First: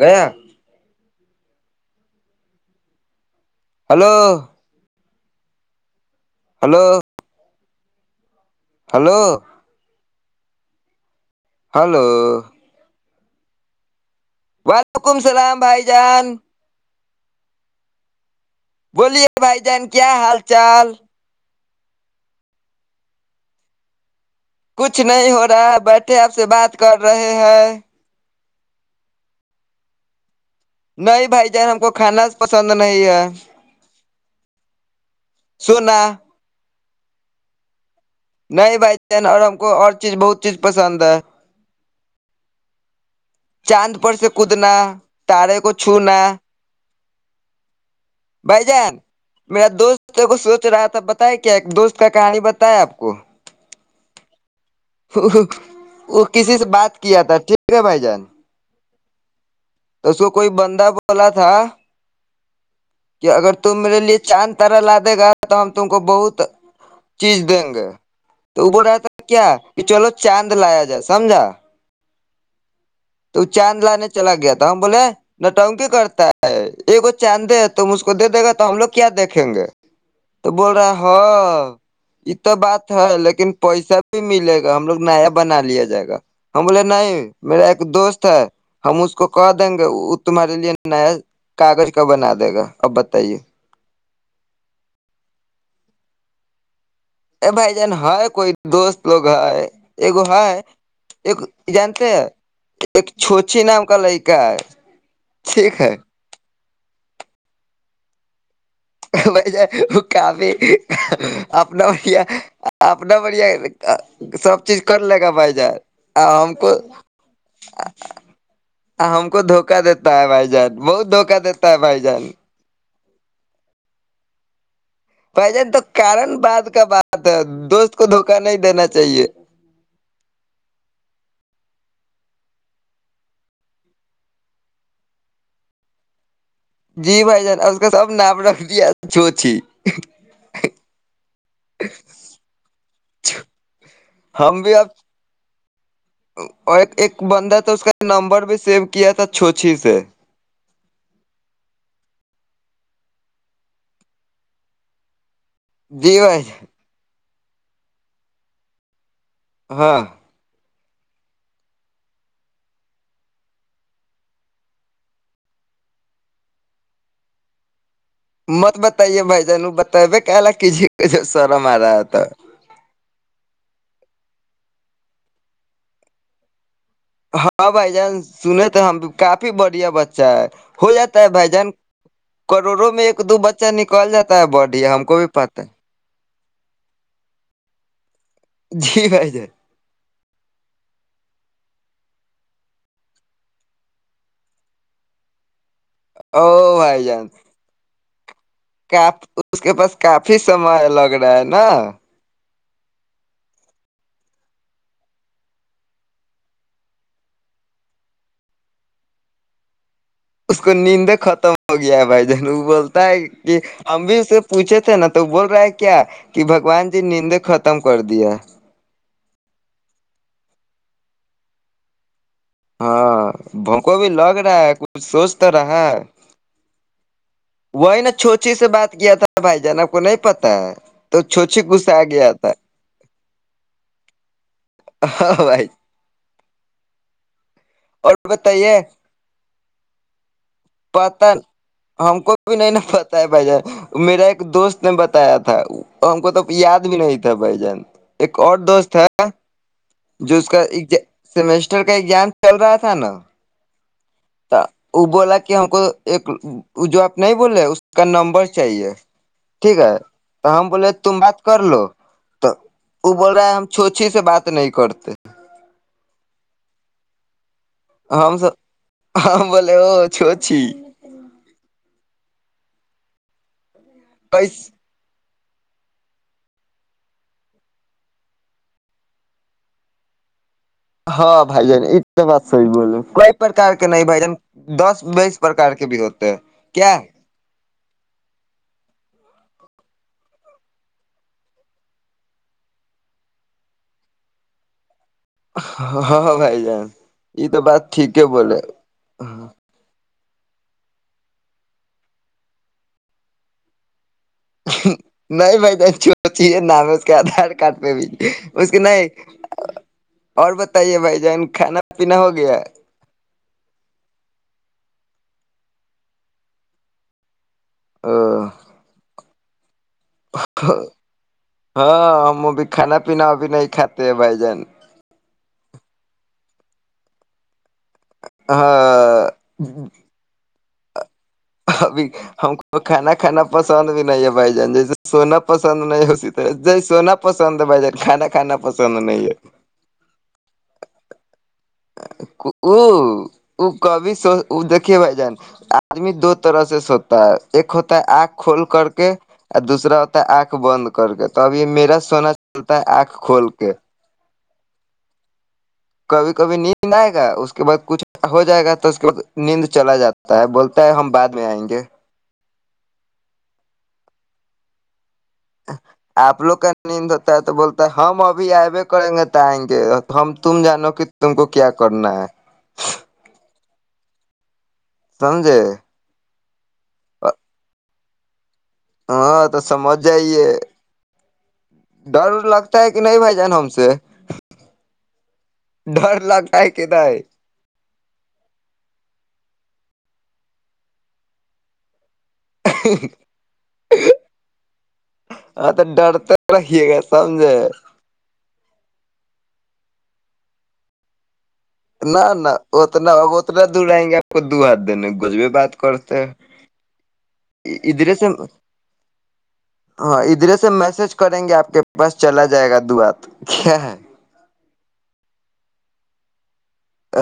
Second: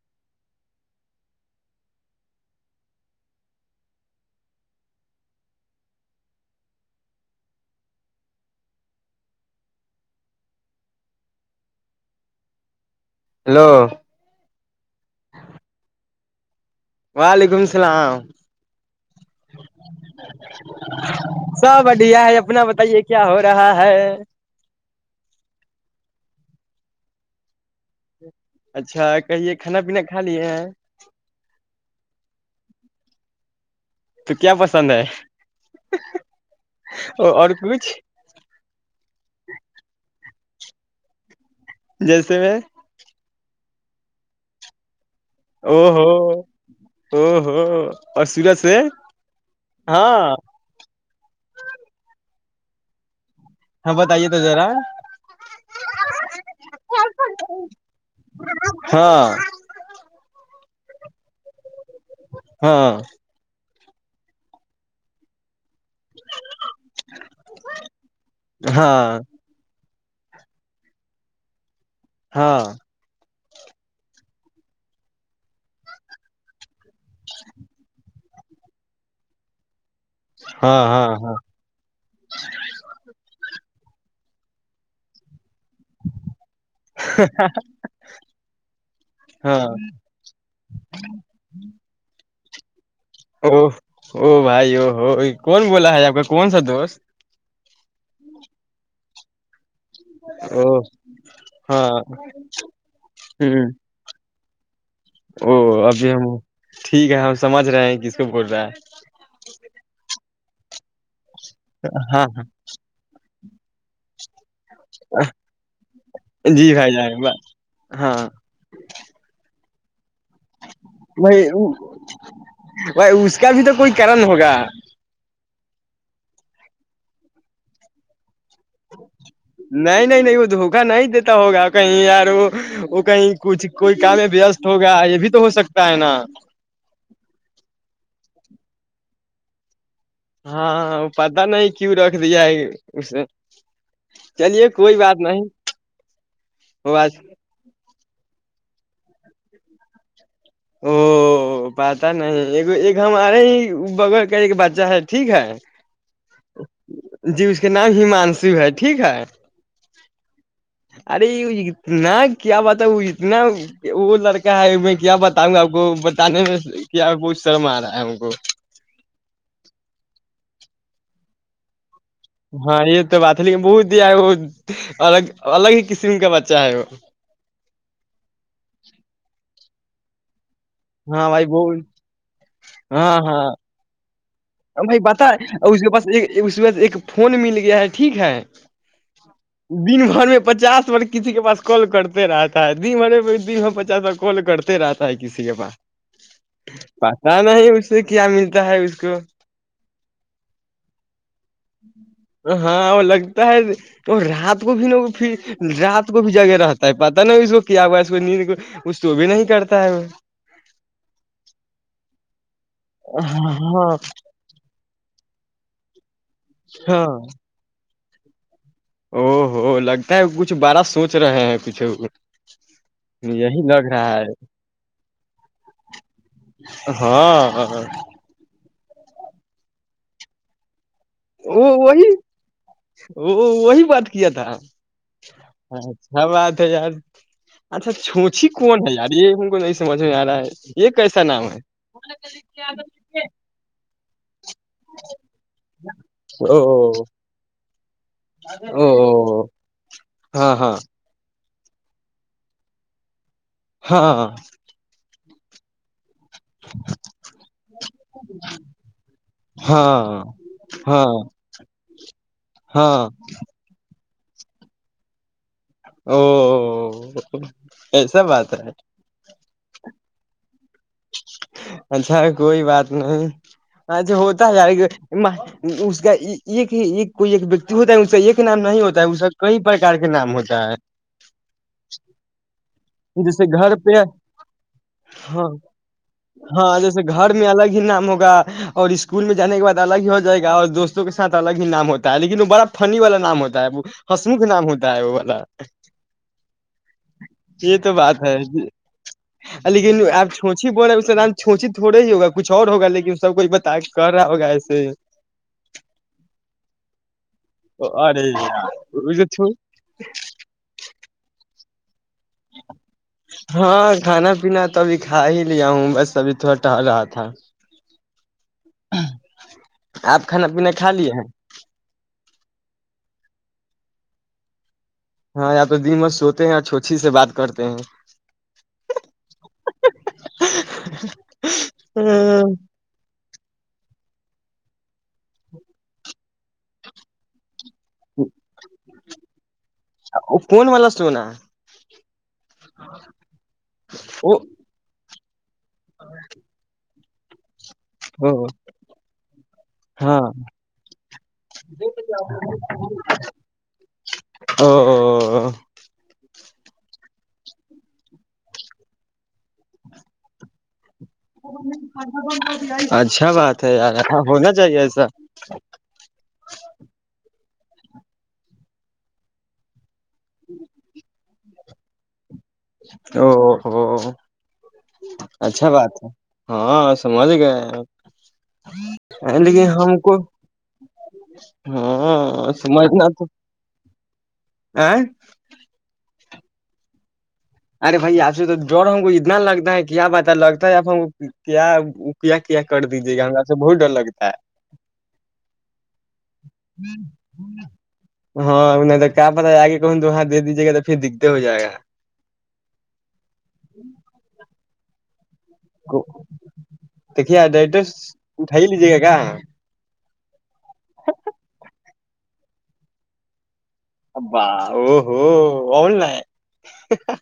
گیا hello hello hello hello hello [inaudible] وعلیکم السلام بھائی جان وعلیکم السلام بولیے بھائی جان کیا حال چال سب بڈھیا ہے اپنا بتائیے کیا ہو رہا ہے کچھ نہیں ہو رہا ہے بیٹھے آپ سے بات کر رہے ہیں اچھا کہیے کھانا پینا کھا لیے ہیں نہیں بھائی جان ہم کو کھانا پسند نہیں ہے ج تو کیا پسند ہے سونا اور اور پھ نہیں بھائی چین اور ہم کو اور چیز بہت چیز پسند ہے جیسے میں چاند پر سے کودنا تارے کو چو نہ ہ ہوں بھائی جان میرا دوستوں ہاں کو سوچ رہا تھا بتائے کیا دوست کا کہانی بتا پت ہے آپ کو ہاں بت آ تو جارا وہ کسی سے بات کیا تھا ٹھیک ہے بھائی جان ہاں توسو کوئی بند بولا تھا ہاں ت میرے لیے چاند طرح لا دے گا تو ہم کو بہت چیز دیں گے تو بول رہتا ہاں کیا کہ چلو چاند لایا جائے سمجھا ہاں تو چاند لانے چلا گیا تھا ہم بولے ن ٹا ہ کی کرتا ہے یہ کو چینے ہے تو م کو کو دے دے گا تو ہم لوگ کیا دیکھیں گے تو بول ہاں رہا ہاں ہو ہاں یہ تو بات ہے لیکن پیسہ بھی ملے گا ہم لوگ نیا بنا لیا جائے گا ہم بولے نہیں میرا ایک دوست ہے ہم اس کو کہ ہاں دیں گے وہ تمہارے لیے نیا کاغذ کبر نہ دے گا اب بتائیے او ہوو بھائی او ہو کون بولا ہے آپ کا کون سا دو ج [inaudible] ا بھائی جان ہے کوئی دوست لوگ ہے ایگو ہے او ایک ہاں جانتے ہیں ایک چوچ ہ نام کا ل کیا او ابھی ہم ٹھیک ہے ہم سمجھ رہے ہیں کس کو بول رہا ہے بائی ج وہ کافی اپنا بڑھیا ہاں ہاں اپنا بڑھیا سب چیز کر لے گا بھائی جار ہم کو جی بھائی جان ہاں ہم کو دھوکا دیتے تا ہے بائی جان بہت دھوکا دیتا ہے بائی جان بائی اس کا بھی تو کوئی کرن ہوگا بھ جان تو کارن بعد کا بات ہے دوست کو د نہیں نہیں نہیں وہ دھوکا نہیں دیتا ہوگا کہیں یار وہ کہیں کچھ کوئی کام میں وست ہوگا یہ بھی تو ہو سکتا ہے نا جی بھائی جان اس کا سب نامپ رکھ دیا چو اچھی ہاں پتا نہیں کیوں رکھ دیا ہے اسے ہم چلیے بھی اب کوئی بات نہیں اور وہ آج ایک بندہ تو اس کا نمبر بھی سیو کیا تھا چھوچھی سے او پتا نہیں ایک ہمارے ہی بغل کا ایک بچہ ہے ٹھیک ہے دییو ہے جی اس کے نام ہممانشو ہے ٹھیک ہے ہاں ارے اتنا کیا بتا اتنا وہ لڑکا ہے میں کیا بتاؤں گا آپ کو بتانے میں کیا کو شرم آ رہا ہے کو مت بتائیے بھائی جان بتا ب ک ک جی سرم م رہا تھا ہاں یہ تو بتلی میں بہت ہے وہ الگ الگ ہی قسم کا بچہ ہے وہ ہاں بھائی جان سنے تو ہم کافی بڑے بچا ہے ہو جاتا ہے ہاں بھائی وہ جان کروڑوں میں ہاں ایک دو ہاں بچہ نکال جاتا ہے بڑھیا بھائی ہم کو بت بھی ہے پتا اور اس کے پاس ایک اس بد ایک فون مل گیا ہے ٹھیک ہے جی بھائی جان ب [unintelligible] گھر میں پچاس بار کسی کے پاس کال کرتے رہتا ہے دن بھرے د ب پچاس بار کال کرتے رہتا ہے کسی کے پاس او بھائی جان تو کیا ہم تا ہے اس کو اس کے پاس کافی سمے لگ رہا ہے نا ہاں وہ لگتا ہے وہ رات کو بھی رات کو بھی جگہ رہتا ہے پتا ن اس کو کیا ہوا ہے اس کو نیند کو اس تو بھی نہیں کرتا ہے وہ اس کو نیند ختم ہو گیا ہے بھائی جلو بولتا ہے کہ ہاں ہم بھی اس سے پوچھے تھے نا تو بول رہا ہے کیا کہ بگوان جی ہاں نیند ختم کر دیا او ہو لگتا ہے کچھ بارا سوچ رہے ہیں کچھ ہاں بھونکوں بھی لگ رہا ہے کچھ سوچ تو رہا ہے ہاں وہی نا چھوچی سے بات کیا تھا بھائی جانب کو نہیں پتا ہے تو چھو چے گ سے آگیا آتا ا وہی بات کیا تھا ہاں بھائی اچھا بات [unintelligible] ا جار اچھا اور چھوچی بتائیے کون ہے آ یہ کو مجھ میں آ رہا ہے یہ کیسا پتا نام ہے ہم کو بھی نہیں ن پتا ہے بھائی جان میرا ایک دوست نے بتایا تھا ہم کو تو یاد او بھی نہیں تھا بھ جان ایک اور دوست ہے او جو اس ہاں کا ہاں ایک سیمیسٹر کا ایگزام چل رہا تھا نا ہاں تو ابولا کہ ہم کو ایک وہ جو آپ نہیں بولے اس کا نمبر چاہیے ٹھیک ہے ہاں تو ہم بولے ہاں تم بات کر لو تو ہاں وہ بول رہا ہے ہم چھو اچھے سے بات نہیں کرتے او ایسا ہم س بات ہے ہم بول وہ چوچھی اچھا کوئی بات نہیں اچھے ہوتا ارے گ اس کا ایک کوئی ایک وتی ہوتا ہے اس کا ایک نام نہیں ہوتا ہے اس کا کئی پرکار کے نام ہوتے ہاں بھائی جان ایک تو بات سحی بولے کوئی جیسے پر گھر کے پہ نہیں بھ جان دس بائیس ہاں پرک کے بھی ہوتے ہیں ہاں کیا جیسے گھاڑ میں الگ ہی نام ہوگا اور اسکول میں جان کے بع الگ ہی ہو جائے گا اور دوستوں کے ساتھ الگ ہی نام ہوتا ہے لیکن وہ بڑا فنی والا نام ہوتا ہے وہ ہسمکھ نام ہوتا ہے وہ والا ہاں بھائی جان یہ تو بات ٹھیک ہے بولے چھچی بول رہا اس نام چھونچی تھوڑا ہی ہوگا کچھ اور ہوگ لیکن سب کوئی بتا کر رہا ہوگا ایسے نہیں بھائی جان چو چ ہے نام ہے اس کے آدھار کارڈ پہ بھی ارے اس کے نہیں یار اور بتائیے بھائی جان کھانا پ نہ ہو گیا ہاں کھانا پینا تو ابھی کھا ہی لیا ہوں بس ابھی تھوڑا ٹہل رہا تھا ا ج آپ کھانا پین کھا لیے ہیں م بھی کھانا پینا بھی نہیں کاتے ہے بائی جان ہاں یا تو د مت سوتے ہیں اور چھوچھی سے بات کرتے ہیں ہاں [unintelligible] ابھی ہم کو کھانا کھانا پسند بھی نہیں ہے بھائی جان جیسے سونا پسند نہیں اسی طرح جی سونا پسند ب کانا کانا پ ا ہے ا فون والل س لو نا کبھی س وہ دیکے بھائی جان آدمی دو طرح سے سب پ ایک ہوتا ہے آنکھ کھول کر کے اور دوسرا ہوتا ہاں ہے آنکھ بند کر کے تو اب یہ میرا سونا چلتا ہے آنکھ کھول کے او کبھی کبھی نیند آئے گا اس کے بعد کچھ ہو جائے گا تو اس کے بع نیند چلا جاتا ہے بول ہم بعد میں آئیں گے اچھا بات ہے یار ہونا چاہیے ایسا آپ لو کا ند تو بولتا ہے ہم ابھی آبے کریں گے ت آئیں گے ہم تم جانو کہ تم کو کیا کرنا ہے او ہو سمجھے اچھا بات ہے ہاں سمجے گ ہاں تو سمجھ کو جائیے ڈر ہاں لگتا ہے کہ سمجھنا نہیں تو بھائی جان ہم سے آ [inaudible] آ ہے کہید ہے ارے بھائی آپ سے تو ڈر ہم کو اتنا لگتا ہے کیا بتا لگتا ہے آ ہم کیا کیا کیا کر دیجیے گا ہم سے بہت ڈر لگتا ہے ہاں تو ڈرتے رہیے گا سمجھے ہاں تو کہاں پتاہ آگے کہن تو وہاں دے دیجیے گا تو پھر دکھتے ہو جائےا نہ نہ اتنا اب اتنا دور آئیں گے آپ کو د آ دن د کیا ڈ ایڈریس ادھرے سے اٹھائی لیجیے گا کا [unintelligible] ہاں اھر میسج کریں گے آپ کے بس چلا جائے گا دعات اببا او ہوو بول ن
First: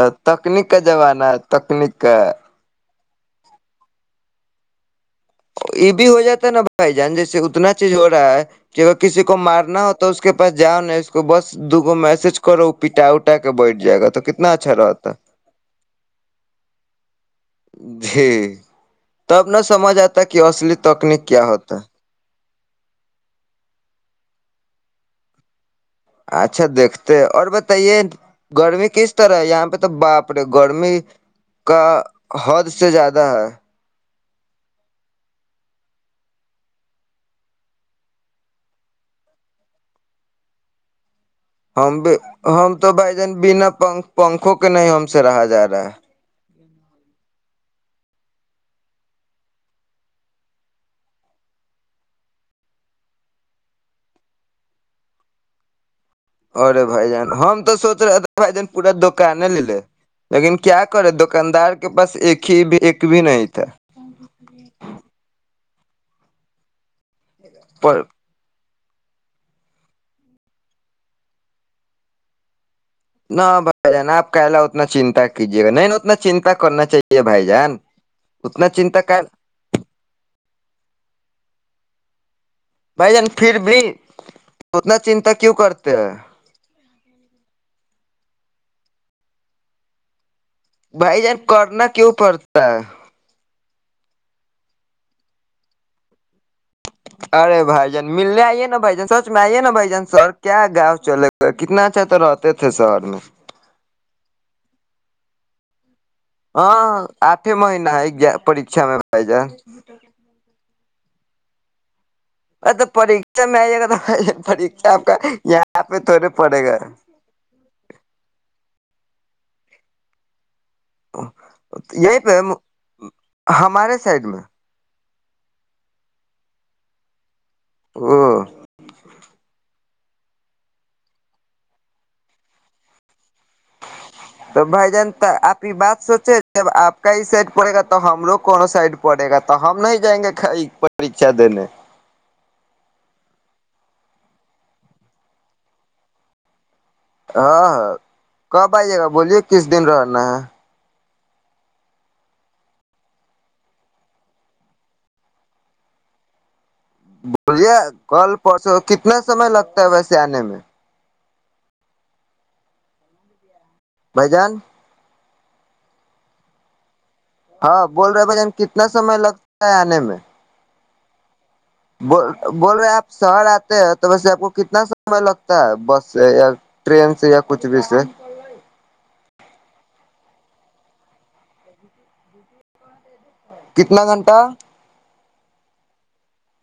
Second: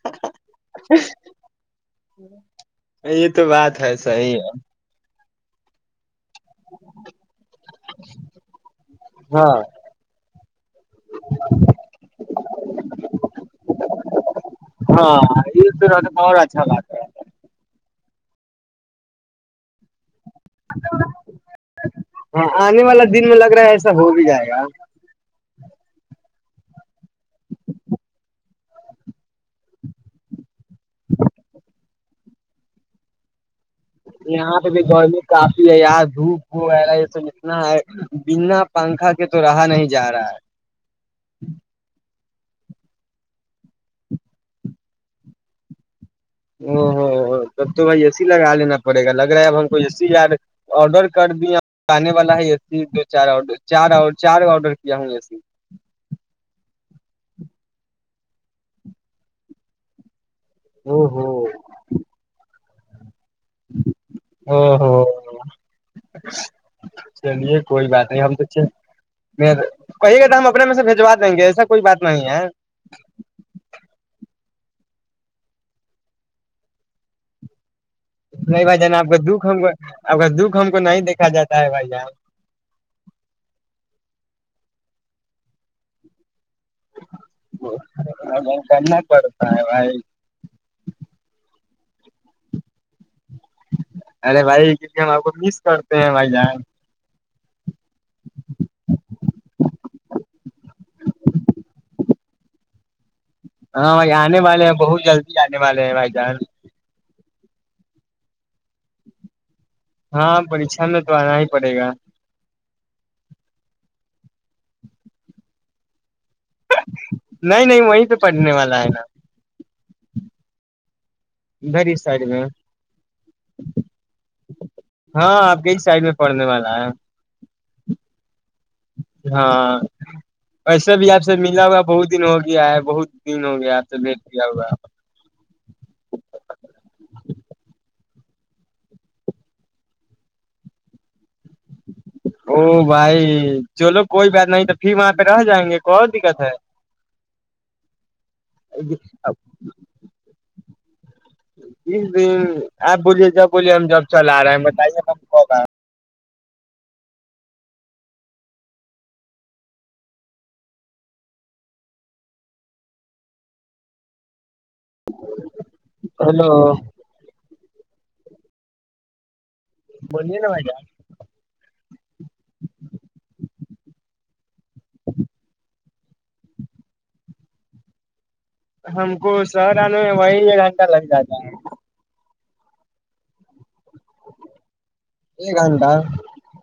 ا تکنیک کا زمانہ ہے تکنیک کا یہ تو بات ہے صحی ہے یہ بھی ہو جاتا نا بھائی جان جیسے اتنا چیز ہو رہا ہے کہ اگر کسی کو ہاں مارنا ہو تو اس کے پاس جاؤ نہیں اس کو بس دوگ میسج کرو پٹا اٹا کے بیٹھ جائے گا تو کتنا اچھا رہتا ہاں یہ تو بہت اچھا بات ہے جی تب نہ سمجھ آتا کی اصلی تکنیک کیا ہوتا ہے ہاں آنے والا دن میں لگ رہا ہے ایسا ہو بھی جائے گا اچھا دیکھتے اور بتائیے گرمی کس طرح ہے یہاں پہ تو باپرے گرمی کا حد سے زیادہ ہے یہاں پہ بھی گرمی کافی ہے یار دھوپ وغیرہ یہ تو اتنا ہے بنا پنکھا کے تو رہا نہیں جا رہا ہے ہم بھی ہم تو بھائی جان بنا پنکھ پنکھوں کے نہیں ہم سے رہا جا رہا ہے او ہو تب تو بھائی اے سی لگا لینا پڑے گا لگ رہا ہے اب ہم کو اے سی یار آڈر کر دیا آنے والا ہے اے سی دو چار چار چار آڈر کیا ہ اے سی ارے بھائی جان ہم تو سوچ رہے تھے بھائی جان پورا دکان لے لے لیکن کیا او کرے ہو دکاندار کے پاس ایک ہی بھی ایک بھی نہیں تھا او ہو [inaudible] چلیے کوئی پر بات نہیں ہم تو نہیں کہی گئے تو ہم اپنے میں سے بجوا دیں گے ایسا کوئی بات نہیں ہے نہ بھائی جان آپ کہلا اتنا چنتا کیجیے گا نہیں نہیں اتنا چنتا کرنا چاہیے بھائی جان نہیں اتنا بھائی جان چنتا آپ کا دکھ ہم آپ کا دکھ ہم کو نہیں دیکھا جاتا ہے بھائی جان بھائی جان پھر بھی اتنا چنتا کیوں کرتے ہیں کرنا پڑتا ہے بھائی جان کرنا کیوں پڑتا ہے ارے بھائی لیے ہم آپ کو مس کرتے ہیں بھائی جیں ارے بھائی جان ملنے آئیے نا بھ جان سچ میں آئیے نا بھ جان سر کیا گاؤں چلے گئے کتنا اچھا تو رہتے تھے شہر میں ہاں بھائی آنے والے ہیں بہت جلدی آنے والے ہیں بھائی جان ہ آٹھے مہینہ ہے ایک پریھا میں پائی جان ہاں پریچا میں تو آنا ہی پڑے گا ا تو پریچا میں آئیے گا پا آپ کا یہاں پہ تھڑے نہیں نہیں وہی تو پڑھنے والا ہے نا ادھر ہی یہی سائڈ پہ میں ہمارے سائڈ میں ہاں آپ کے ہی سائڈ میں پڑھنے والا ہے ہ ہاں ویسا بھی آپ سے ملا ہوا بہت دن ہو گیا ہے بہت دن ہو گیا آپ سے بھیٹ کیا تو ہوا بھائی جانتا آپ کی بات سوچے جب آپ کا ہی سیٹ پڑے گا تو ہم ہم کووں سائڈ پڑے گا تو ہم نہیں جائیں گے چ د نے او بھائی چلو کوئی بات نہیں تو پھر وہاں پہ رہ جائیں گے کو دقت ہے ہاں ہاں کب آئیے گا بولیے کس دن رہنا ہے کس دن آپ بولیے جب بولیے ہم جب چل آ رہے ہیں بتائیے کب کوگا بولیے کل پرسو کتنا سمئے لگتا ہے ویسے آنے میں بھائی جان ہلو ہاں بول رہے ہیں بھائیان کتنا سمے لگ بنے نا مجہ بول رہے آپ شہر آتے ہیں تو ویسے آپ کو کتنا سمئے لگتا ہے بس سے یا ٹرین سے یا کچھ بھی سے ہم کو شہر آنے میں وہی ایک گھنٹہ لگ جاتا ہے کتنا گھنٹہ ایک گ گھنٹا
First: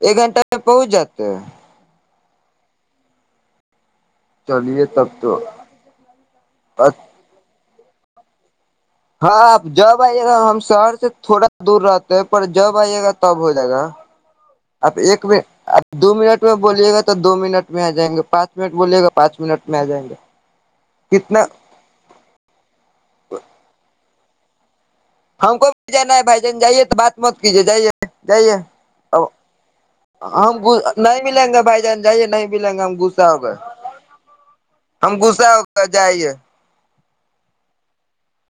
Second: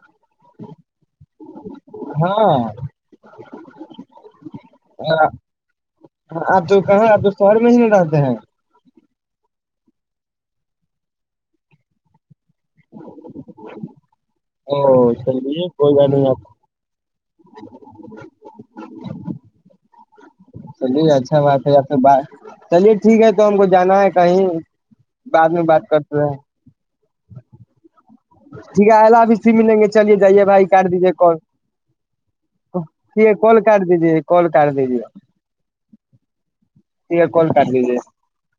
ایک گھنٹہ میں پہنچ جاتا ہاں چلیے تب تو آپ جو کہاںیں آپ جو شہر نہیں ڈاتتے ہیں ہاں آپ جب آئیے گا ہم شہر سے تھوڑا دور رہتے ہیں جب آئیے گا تب ہو جائے گا او آپ ایک م چلیے آپ کوئی دو بات نہیں آپ منٹ میں بولیے گا تو دو منٹ میں آ جائیں گے پانچ منٹ بولیے گا پانچ منٹ میں آ جائیں گے چلیے اچھا کتنا بات ہے پھر بات چلیے ٹھیک ہے تو ہم کو جانا ہے [unintelligible] کہیں [inaudible] ہم بعد میں کو بات بھی جانا ہے کرتے ہیں بھائی جان جائیے تو بات موت کیجیے جائیے [unintelligible] جائیے ٹھیک ہے اللہ حافظ پھر ملیں گے چلیے جائیے ہم بھائی کاٹ دیجیے نہیں کال ملیں گے بھائی جان جائیے نہیں ملیں گے ہم ٹھیک گصا ہے ہو کے کال کاٹ دیجیے کال کاٹ ہم گغصا ہو کے جائیے [unintelligible] کوال کر دیجیے [unintelligible]